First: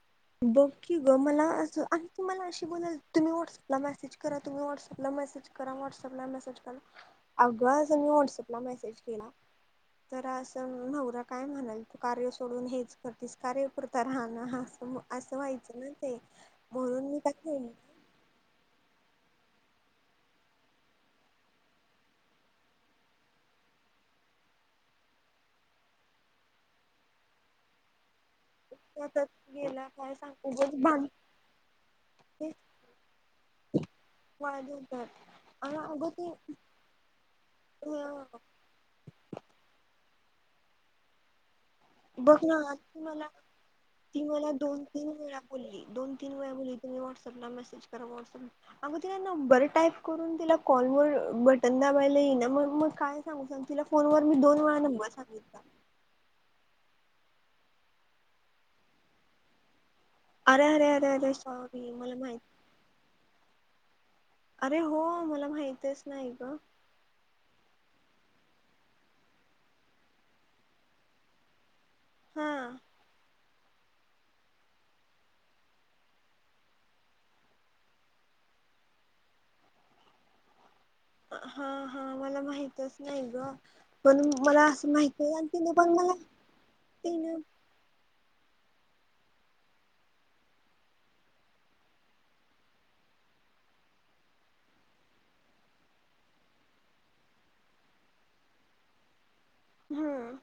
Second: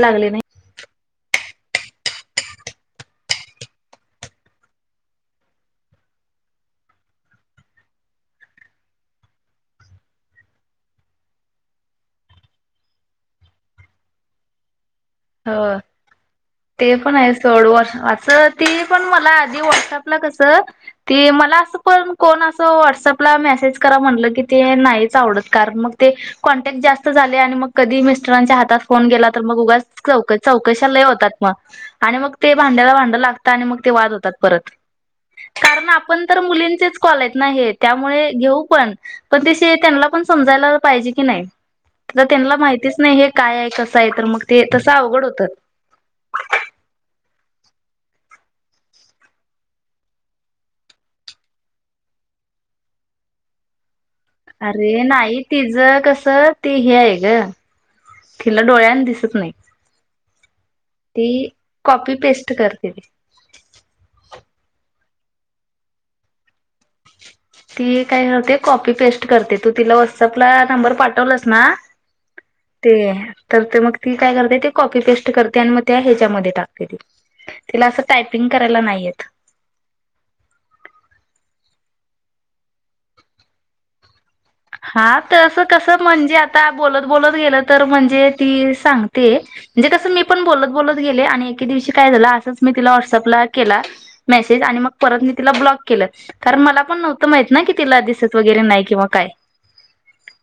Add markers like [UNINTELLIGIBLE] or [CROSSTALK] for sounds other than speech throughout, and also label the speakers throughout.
Speaker 1: लागले नाही.
Speaker 2: बंग! की ग मला. तुमलाशी बला तम्ही व्हॉट्सपला मसे क तुम्ही व्हटसअपला मेसेज करा व्हॉटसअपला मेसेज करा अगं अस मी व्हॉट्सअपला मेसेज केला. तर असं नवरा काय म्हणाल तू कार्य सोडून हेच करतेस कार्य पुरता राहा ना ह अस.
Speaker 1: हो ते पण
Speaker 2: मी
Speaker 1: आहे
Speaker 2: काय
Speaker 1: सोड
Speaker 2: केलं
Speaker 1: वर् ती पण म. आधी व्हाट्सअप कसं ते मला पण असं म्हटलं कोण असं व्हाट्सअप ला मेसेज करा असं म्हटलं. ते किती वेळा नाही कार ते कॉन्टॅक्ट जास्त झाले मग मग कधी. हयांच्या हातात फोन
Speaker 2: आता
Speaker 1: केला तर मग उगाच.
Speaker 2: गेला काय
Speaker 1: चौक
Speaker 2: सांग उगच
Speaker 1: चौकशाला
Speaker 2: भांडते
Speaker 1: होतात मग आणि मग ते भांड्याला भांड लागत आणि मग ते वाद होतात परत.
Speaker 2: वाद होतात आणि
Speaker 1: कारण
Speaker 2: अगं
Speaker 1: आपण
Speaker 2: ते
Speaker 1: तर मुलींचेच कॉलत नाही त्यामुळे घेऊ पण पण ते. पण समजायला पाहिजे की नाही तर
Speaker 2: बघ ना
Speaker 1: त्यांना
Speaker 2: आज
Speaker 1: माहितीच
Speaker 2: ती मला
Speaker 1: नाही हे काय आहे कसं आहे
Speaker 2: ती
Speaker 1: तर मग.
Speaker 2: मला
Speaker 1: ते
Speaker 2: दोन
Speaker 1: तसं
Speaker 2: तीन
Speaker 1: अवघड
Speaker 2: वेळा
Speaker 1: होतं
Speaker 2: बोलली दोन तीन वेळा बोलली तुम्ही. नंबर टाईप करून दिला कॉल वर बटन दाबायला. ना मग मग काय सांगू सांग तिला? फोनवर मी दोन वेळा
Speaker 1: अरे
Speaker 2: नंबर
Speaker 1: नाही
Speaker 2: सांगितला
Speaker 1: तिझं कस. ते हे आहे ग तिला डोळ्याने दिसत नाही.
Speaker 2: अरे अरे अरे
Speaker 1: ते
Speaker 2: अरे सॉरी
Speaker 1: कॉपी
Speaker 2: मला माहित
Speaker 1: पेस्ट करते.
Speaker 2: अरे हो मला माहितच नाही ग.
Speaker 1: ती काय करते कॉपी पेस्ट करते तू तिला व्हॉट्सअपला नंबर पाठवलास ना
Speaker 2: हा
Speaker 1: ते तर ते मग ती काय करते ते कॉपी पेस्ट करते आणि मग ते ह्याच्यामध्ये टाकते. तिला असं टायपिंग करायला नाही येत.
Speaker 2: हा हा मला माहितच नाही ग पण मला असं
Speaker 1: हा
Speaker 2: माहिती आणि
Speaker 1: तर
Speaker 2: तिने
Speaker 1: कस
Speaker 2: पण मला
Speaker 1: म्हणजे आता बोलत
Speaker 2: तिने
Speaker 1: बोलत गेलं तर म्हणजे ती सांगते म्हणजे कसं मी पण बोलत बोलत गेले आणि एके दिवशी काय झाला असं मी तिला व्हॉट्सअपला व्हाट्सअप ला केला मेसेज आणि परत तिला ब्लॉक केलं कारण मला हे पण नव्हता माहिती कितीला दिसत नाही. दिसत वगैरे नाही किंवा काय
Speaker 2: हम्म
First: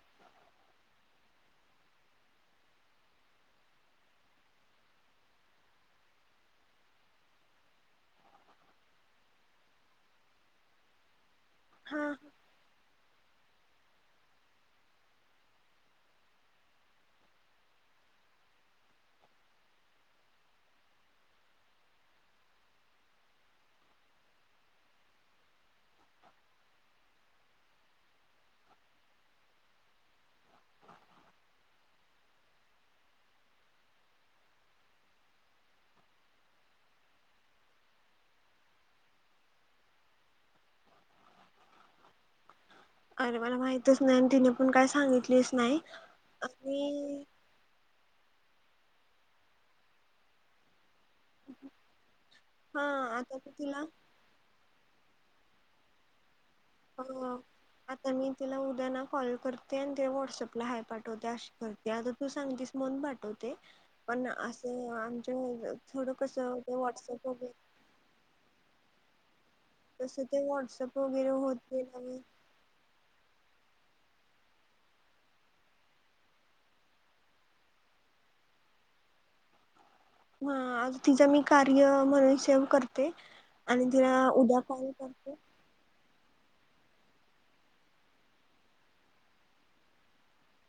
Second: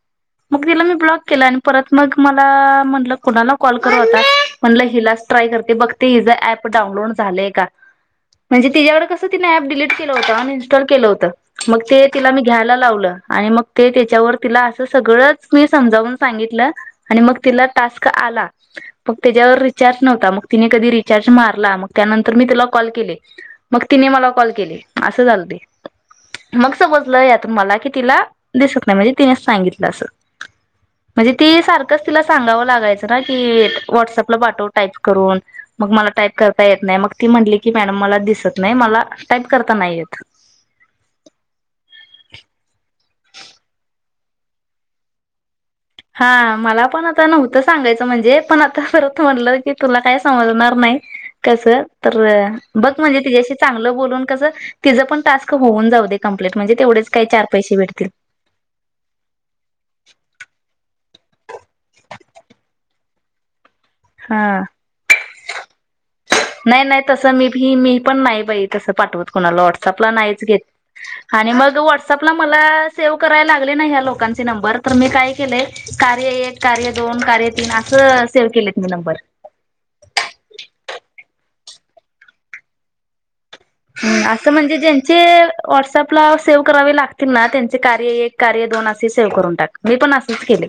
Speaker 1: मग तिला ब्लॉक केला. परत मग मला म्हणाल कुणाला कॉलता म्हणल हिलाच ट्राय करते बघते प डाउनलोड झालेय का? म्हणजे तिच्याकडे कसं तिने ऍप डिलीट केलं होत अनइन्स्टॉल केलं होतं. मग ते
Speaker 2: हा
Speaker 1: तिला मी घ्यायला लावलं आणि मग ते त्याच्यावर तिला असं सगळंच मी समजावून सांगितलं आणि मग तिला टास्क आला. मग त्याच्यावर रिचार्ज नव्ह मग ति कधी रिच् मारला मग त्यानंतर मी तला कॉल के मग तिने मला कॉल केली असं झालं ते मग समजलं यातून मला की तिला दिसत नाही म्हणजे तिने सांगितलं असं. म्हणजे ती सारखंच तिला सांगाव लागायचं ना की वॉटसअपला पाठव टाईप करून. मग मला टाईप करता येत नाही मग ती म्हटली की मॅडम मला दिसत नाही मला टाईप करता नाही येत. [INAUDIBLE]
Speaker 2: अरे मला माहितच नाही आणि तिने पण काय सांगितलीच नाही.
Speaker 1: हा मला पण
Speaker 2: आणि
Speaker 1: आता नव्हतं सांगायचं म्हणजे पण आता परत म्हटलं की तुला काय समजणार नाही कसं तर
Speaker 2: हा
Speaker 1: बघ म्हणजे
Speaker 2: आता मी
Speaker 1: तिच्याशी
Speaker 2: तिला
Speaker 1: चांगलं बोलून कसं तिचं पण टास्क होऊन जाऊ दे. कंप्लीट म्हणजे
Speaker 2: अ
Speaker 1: तेवढेच काही चार पैसे भेटतील
Speaker 2: आता मी तिला उद्या ना कॉल करते आणि ते व्हॉट्सअपला हाय पाठवते. करते आता तू सांगतेस मन पाठवते पण
Speaker 1: हा
Speaker 2: असं आमच्या थोड
Speaker 1: नाही नाही तसं मीी मी पण नाही बाई तस पाठवत. कोणाला व्हॉट्सअपला
Speaker 2: तसं
Speaker 1: नाहीच
Speaker 2: ते
Speaker 1: घेत
Speaker 2: व्हॉट्सअप वगैरे
Speaker 1: आणि
Speaker 2: होत
Speaker 1: मग व्हॉट्सअपला
Speaker 2: गेल्यावर
Speaker 1: मला सेव्ह करायला लाग लो नंर मी काय केलं कार्य एक कार्य दोन कार्य तीन अस सेव केलं. [UNINTELLIGIBLE] नंबर
Speaker 2: हा आ तिचां मी कार्य म्हणून सेव करते. आणि तिला
Speaker 1: असं
Speaker 2: उद्या
Speaker 1: म्हणजे
Speaker 2: कॉल
Speaker 1: ज्यांचे
Speaker 2: करते
Speaker 1: वॉट्सअपला सेव करावे लागतील ना त्यांचे कार्य एक कार्य दोन असे सेव्ह करून टाक मी पण असेच केले.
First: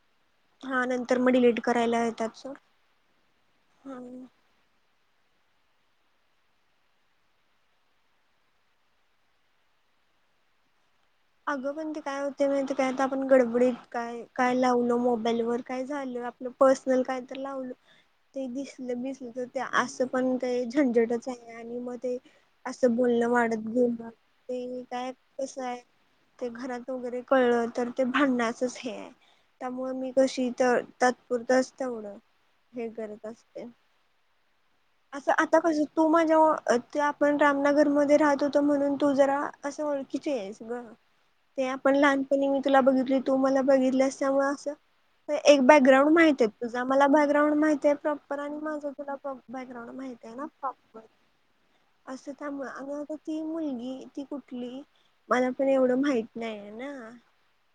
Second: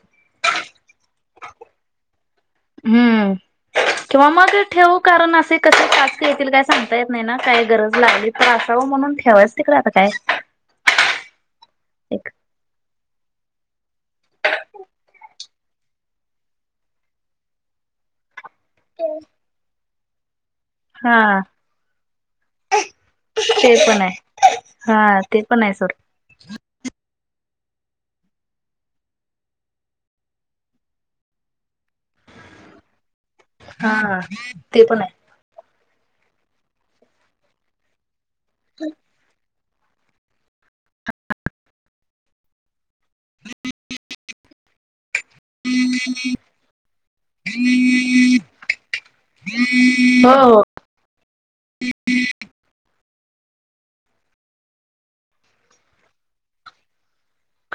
Speaker 2: हा नंतर मग डिलीट करायला येतात सोड
Speaker 1: हम्म
Speaker 2: हा
Speaker 1: किंवा मग ठेवू कारण असे कसे टास्क येतील काय सांगता येत नाही ना काय गरज लागली तर असावं म्हणून ठेवायच तिकडे आता काय. [UNINTELLIGIBLE]
Speaker 2: अगं पण ते काय
Speaker 1: एक
Speaker 2: होते मग ते काय आपण गडबडीत काय काय लावलं मोबाईल वर काय झालं आपलं पर्सनल काय तर लावलं. ते दिसलं दिसलं तर ते असं पण काही झंझटच
Speaker 1: हा
Speaker 2: आहे आणि मग ते असं बोलण वाढत
Speaker 1: ते
Speaker 2: गे
Speaker 1: पण
Speaker 2: म
Speaker 1: आहे
Speaker 2: ते काय. कसं आहे
Speaker 1: [UNINTELLIGIBLE]
Speaker 2: ते घरात वगैरे. कळल तर ते भांण्याचच हे आहे त्यामुळे मी कशी तर तातपुरत तेवढं हे करत असते.
Speaker 1: हा ते पण आहे
Speaker 2: असं आता कस तू माझे ते आपण रामनगर मध्ये राहत होतो म्हणून तू जरा असं ओळखीची आहेस गं ते आपण लहानपणी मी तुला बघित तू मला बघितलंस त्यामुळे असं एक बॅकग्राउंड माहित आहे तुझा मला बॅकग्राउंड माहती आहे प्रॉपर आणि माझ तुला प्राॅपर बॅकग्राउंड माहिती आहे ना
Speaker 1: हो हो
Speaker 2: फ्लोटर. असं त्यामुळ ती मुलगी ती कुठली मला पण एवढं माहित नाहीय ना.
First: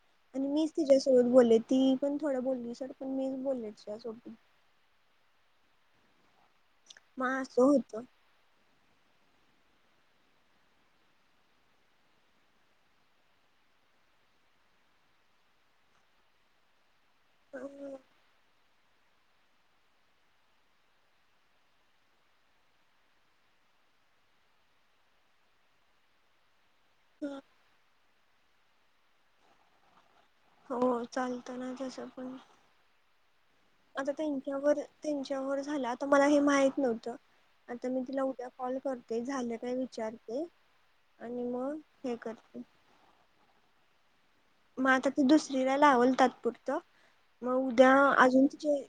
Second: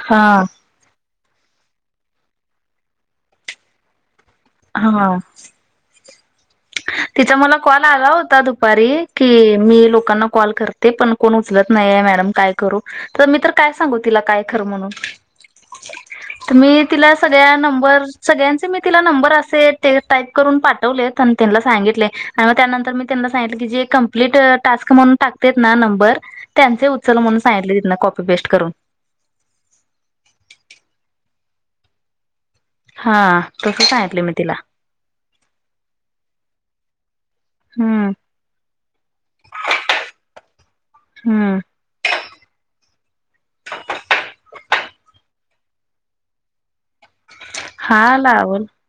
Speaker 1: हा
Speaker 2: आणि मीच तिच्या्यासोबत बोलले ती पण थोड बोली सोड पण मीच बोलले तिच्यासोबत.
Speaker 1: हा. तिचा
Speaker 2: मग
Speaker 1: मला
Speaker 2: असं
Speaker 1: कॉल
Speaker 2: होतं
Speaker 1: आला होता दुपारी कि मी लोकांना कॉल करते पण कोण उचलत नाहीये मॅडम काय करू तर मी तर काय सांगू तिला काय करु म्हणून. तुम्ही तिला सगळ्या नंबर सगळ्यांचे मी तिला नंबर असे ते टाईप करून पाठवलेत. त्यांना सांगितले आणि मग त्यानंतर मी त्यांना सांगितले की जे कंप्लीट टास्क म्हणून टाकतेत ना नंबर त्यांचे उचल म्हणून सांगितले तिथन कॉपी पेस्ट करून.
Speaker 2: हो चालतं ना तसं पण.
Speaker 1: हा. तसं
Speaker 2: आता
Speaker 1: सांगितले मी तिला
Speaker 2: त्यांच्यावर त्यांच्यावर झाला आता मला हे माहित नव्हतं. आता मी
Speaker 1: हम्म
Speaker 2: तिला उद्या कॉल करते झालं काय विचारते. आणि
Speaker 1: हम्म
Speaker 2: मग हे करते. मग आता ते दुसरीला लावल तात्पुरत मग उद्या
Speaker 1: हा
Speaker 2: अजून
Speaker 1: लावल
Speaker 2: तिचे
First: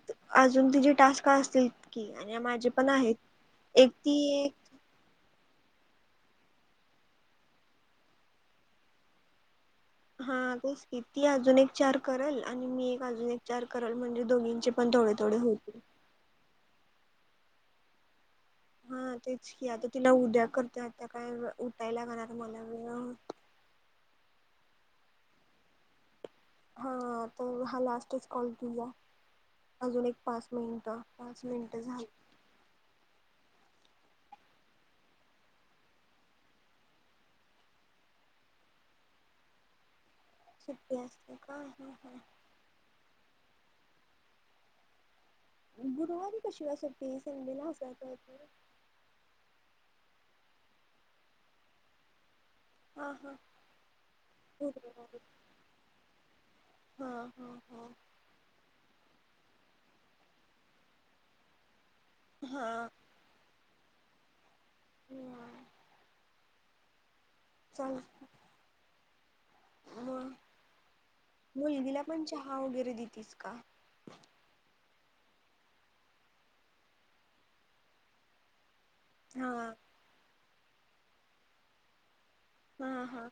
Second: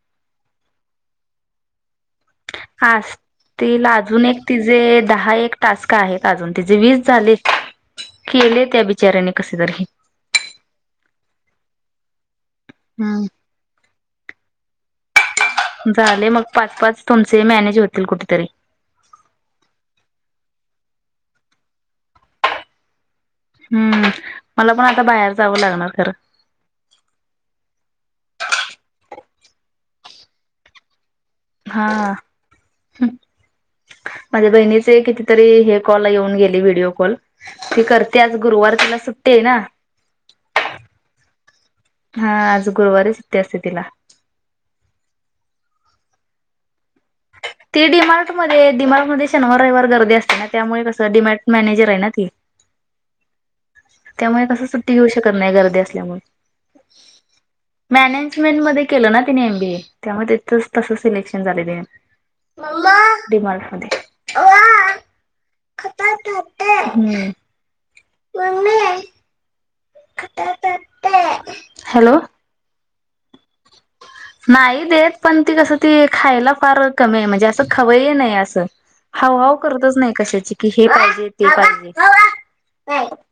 Speaker 2: अजून तिचे टास्क असतील. की आणि माझे पण
Speaker 1: आस
Speaker 2: आहेत
Speaker 1: तिला अजून एक तिजे दहा एक टास्क आहेत अजून तिचे वीस झाले केले त्या बिचाऱ्यांनी कसे तरी.
Speaker 2: हा तेच की ती अजून एक चार करेल आणि मी एक
Speaker 1: हम्म.
Speaker 2: अजून एक चार करल म्हणजे दोघींचे पण थोडे थोडे होतील.
Speaker 1: झाले मग पाच पाच तुमचे मॅनेज होतील कुठेतरी.
Speaker 2: हा तेच की आता तिला उद्या करते आता काय उठायला लागणार मला वेळ होत
Speaker 1: हम्म मला पण आता बाहेर जावं लागणार खरं.
Speaker 2: हा तर हा लास्टच कॉल तुझा अजून एक पाच मिनिटं. पाच मिनिट झाली.
Speaker 1: हा [INAUDIBLE] माझ्या बहिणीचे कितीतरी हे कॉल येऊन गेले व्हिडिओ कॉल ती करते आज गुरुवार तिला सु ट्टीये ना
Speaker 2: सुट्टी असते का ह ह.
Speaker 1: हा आज गुरुवारी सुट्टी असते तिला.
Speaker 2: गुरुवारी कशी काय सुट्टी? संडेला
Speaker 1: ती
Speaker 2: असायला
Speaker 1: डीमार्ट
Speaker 2: पाहिजे
Speaker 1: मध्ये डीमार्ट मध्ये शनिवार रविवार गर्दी अस ते ना त्यामुळे कसं डीमॅट मॅनेजर आहे ना ती.
Speaker 2: हा हा.
Speaker 1: त्यामुळे कस सुट्टी घेऊ
Speaker 2: गुरुवारी
Speaker 1: शकत नाही गर्दी असल्यामुळे.
Speaker 2: हा हा हा
Speaker 1: मॅनेजमेंट मध्ये केल ना एमबी ए त्यामुळे ते तस सिलेक्शन झाले ते.
Speaker 2: हा.
Speaker 1: मध्ये [UNINTELLIGIBLE]
Speaker 2: [INAUDIBLE]
Speaker 1: [UNINTELLIGIBLE] हम्म. मम्मे
Speaker 2: म मुलगीला
Speaker 1: हॅलो
Speaker 2: पण चहा वगैरे देतीस का?
Speaker 1: नाही देत पण ती कसं ती खायला फार कमी आहे म्हणजे असं खवयी नाही असं. हाव
Speaker 2: हा
Speaker 1: हाव करतच नाही कशाची की हे पाहिजे ते पाहिजे.
Speaker 2: हा हा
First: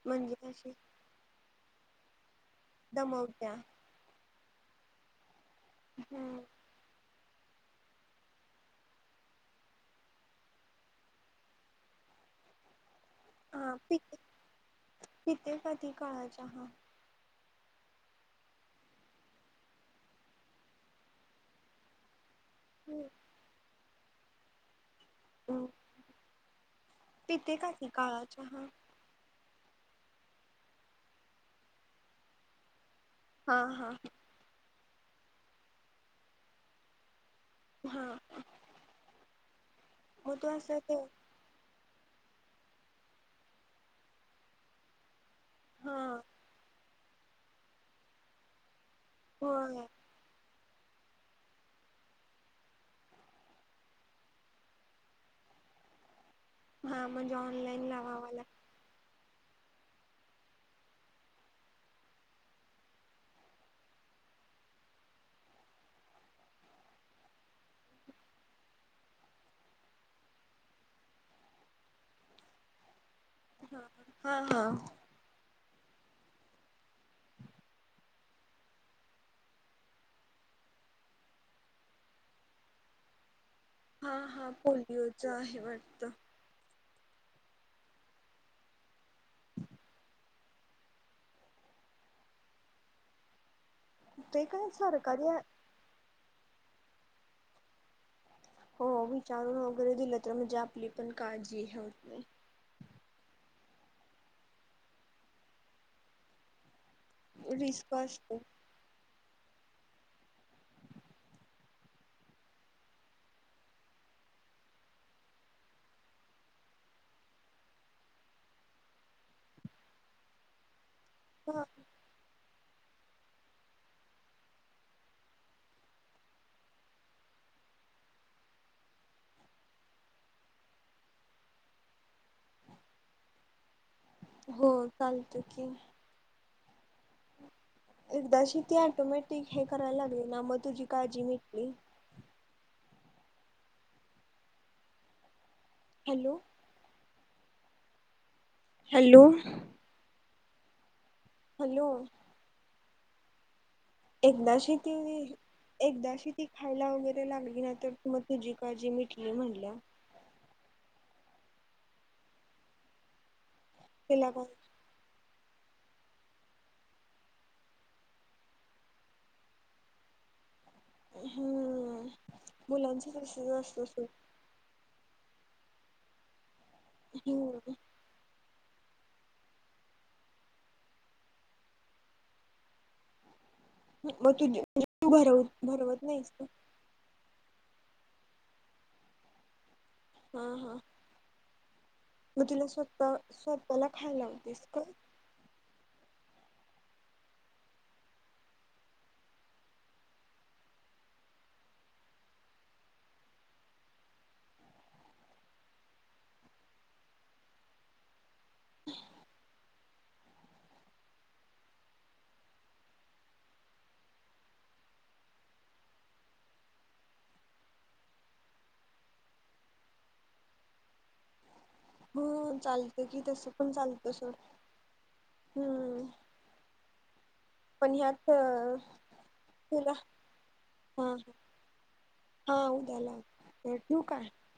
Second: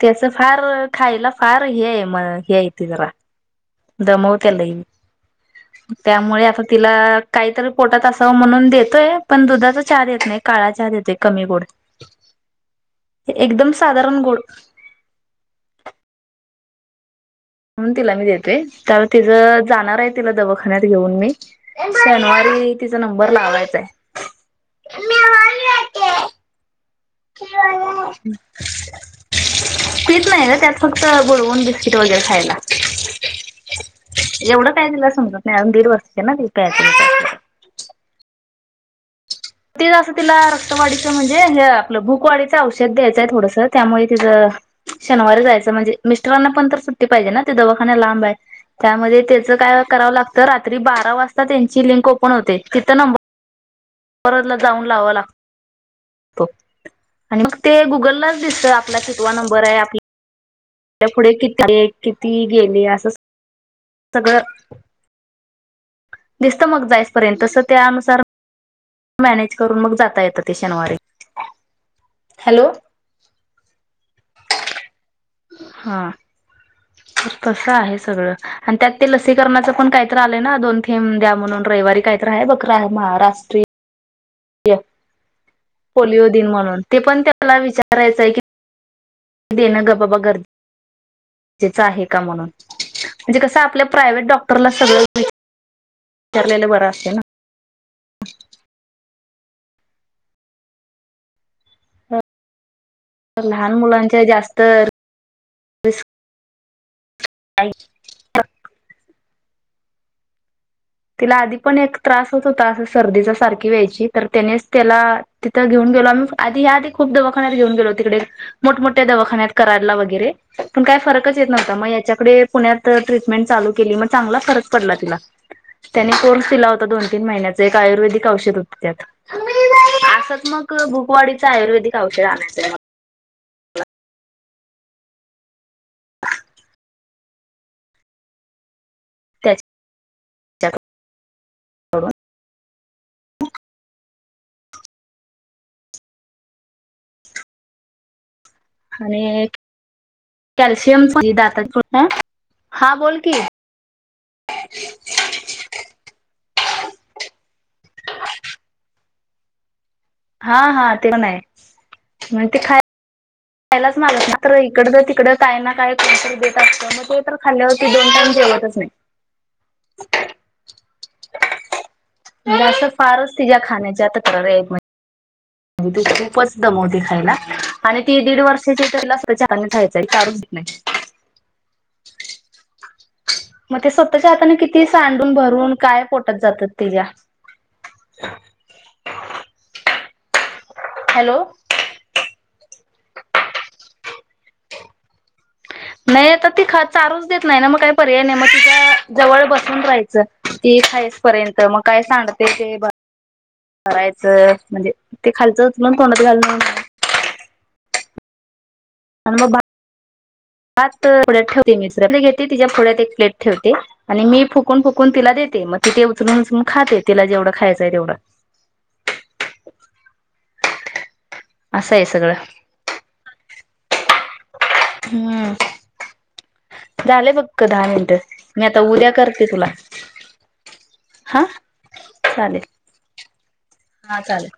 Speaker 1: त्याच
Speaker 2: म्हणजे
Speaker 1: फार
Speaker 2: कशी
Speaker 1: खायला फार हे आहे म हे आहे ते जरा
Speaker 2: दमवत्या
Speaker 1: दमवत्या लई
Speaker 2: हम्म
Speaker 1: त्यामुळे आता तिला काहीतरी पोटात असावं म्हणून देतोय पण दुधाचा चहा देत नाही काळा चहा देतोय कमी गोड एकदम
Speaker 2: हा पि
Speaker 1: साधारण गोड
Speaker 2: पिित कधी काळाच्या ह
Speaker 1: म्हणून तिला मी देतोय त्या तिच जाणार आहे तिला दवाखान्यात घेऊन मी शनवार तिचा
Speaker 2: हम्म
Speaker 1: नंबर लावायचा आहे
Speaker 2: तर
Speaker 1: क कच नाही ग त्यात फक्त बडवून बिस्किट वगैरे खायला
Speaker 2: हा हा ह
Speaker 1: दिला समजत नाहीून दीड वर्षची ना्या
Speaker 2: हा
Speaker 1: तेचं
Speaker 2: मग
Speaker 1: तिला
Speaker 2: तू असं ते
Speaker 1: रक्तवाढीचं म्हणजे आप भूकवाडीचं औषध द्यायचंय थोडस त्यामुळे ति शनवारी जायचं म्हणजे
Speaker 2: हा
Speaker 1: मिस्रांना पण तर सुट्टी पाहिजे ना ते दवाखाना लांब आहे त्यामध्ये त्याचं काय
Speaker 2: होय
Speaker 1: करावं लागतं रात्री बारा वाजता त्यांची लिंक ओपन होते तिथं नंबर परतला जाऊन लावा लागत हो
Speaker 2: हा म्हणजे
Speaker 1: आणि मग ते
Speaker 2: ऑनलाईन लावावा
Speaker 1: गुगललाच
Speaker 2: लागतो
Speaker 1: दिसत आपला किितवा नंबर आहे आपला त्या पुढे किती किती गेले असं सगळं दिसतं मग जायसपर्यंत तसं त्यानुसार मॅनेज करून मग जाता येतं ते शनिवारी हॅलो
Speaker 2: हा हा
Speaker 1: हा तस आहे सगळं आणि त्यात ते लसीकरणाच पण काहीत आलंय ना दोन थेम द्या म्हणून रविवारी काहीत आहे बघ महाराष्ट्रीय
Speaker 2: हा हा पोलिओच आहे वाटत
Speaker 1: पोलिओ दिन म्हणून ते पण त्याला विचारायचंय की देणं ग बाबा गरजजेचं आहे का म्हणून म्हणजे कसं आपल्या प्रायव्हेट
Speaker 2: ते काय
Speaker 1: डॉक्टरला सगळं
Speaker 2: सरकारी
Speaker 1: विचारलेलं बरं असते ना
Speaker 2: हो विचारून वगैरे दिलं तर म्हणजे आपली पण काळजी आहे होत नाही
Speaker 1: ना लहान मुलांच्या जास्त रि
Speaker 2: रिस्क अस असत
Speaker 1: तिला आधी पण एक त्रास होत होता सर्दीचा सारखी व्यायची तर त्यानेच त्याला तिथं घेऊन गेलो आ्ही आधी ह आध खूप दवाखान्यात घेऊन गेलो तिकडे मोठमठ्या दवाखान्यात करायला वगैरे पण काही फरकच येत
Speaker 2: हा
Speaker 1: नव्हता मग याच्याकडे पुण्यात ट्रीटमेंट चालू केली म चांगला खरज पडला तिला त्याने कोर्स दिला होता दोन तीन महिन्याच एक आयुर्वेदिक औषध होत त्यात असात मग भूकवाडीच आयुर्वेदिक औषध आण
Speaker 2: हो चालत की एकदाशी ते ऑटोमॅटिक हे
Speaker 1: त्याच्या
Speaker 2: करायला लागले ना मग तुझी काळजी मिटली हॅलो हॅलो
Speaker 1: आणि कॅल्शियम दात
Speaker 2: हॅलो
Speaker 1: हा बोल कीस
Speaker 2: एकदा शेती एकदाशी ती खायला वगैरे लागली ना तर मग तुझी काळजी मिटली म्हणल्या
Speaker 1: हा हा ते पण आहे मण ते खाय पयलाच मलात
Speaker 2: तिला काय
Speaker 1: मात्र इकड तिकड काय ना काय कोणतरी देत असत मग ते तर खाल्ल्यावर क दोन टाईम जेवतच नाही
Speaker 2: हम्म
Speaker 1: म असं
Speaker 2: मुलांच
Speaker 1: फारच तिच्या्या
Speaker 2: तसच असत
Speaker 1: खाण्याच्या आता करर आहेत म म्हज त खूपच दमवते खायला आणि ती दीड वर्ष ला खायच्या चारूच नाही मग ते स्वतःच्या
Speaker 2: तू
Speaker 1: हाताने किती
Speaker 2: तू
Speaker 1: सांडून
Speaker 2: भरव
Speaker 1: भरून
Speaker 2: भरवत
Speaker 1: काय
Speaker 2: नाहीस
Speaker 1: पोटत
Speaker 2: का
Speaker 1: जातात त्यािच्या [INAUDIBLE]
Speaker 2: हा हा
Speaker 1: हॅलो
Speaker 2: मग तुला स्वता स्वतला खायलावतेस का
Speaker 1: ह [INAUDIBLE] नाही तर ती ख चारूच देत नाही ना मग काही पर्याय नाही मग तिच्या जवळ बसून राहायचं ती खाय पर्यंत मग काय सांडते ते बरायचं म्हणजे ते खालचं पण तोंडात घाल म म बा हात फोड्यात ठेवते मि घेते तिच्या फोड्यात एक प्लेट ठेवते आणि मी फुकून फुकून तिला देते मग मग तिथे उचलून उचून खाते तिला जेवढं खायचंय तेवढा [INAUDIBLE]
Speaker 2: हो चालतं कि तसं पण चालतं सोड
Speaker 1: हम्म झाले बक्क दहा
Speaker 2: पण
Speaker 1: मिनटं
Speaker 2: ह्यात
Speaker 1: मी आता
Speaker 2: तुला
Speaker 1: उद्या करते तुला
Speaker 2: हा ह हा
Speaker 1: चालेल
Speaker 2: उदलाटू
Speaker 1: हा
Speaker 2: काय
Speaker 1: चालेल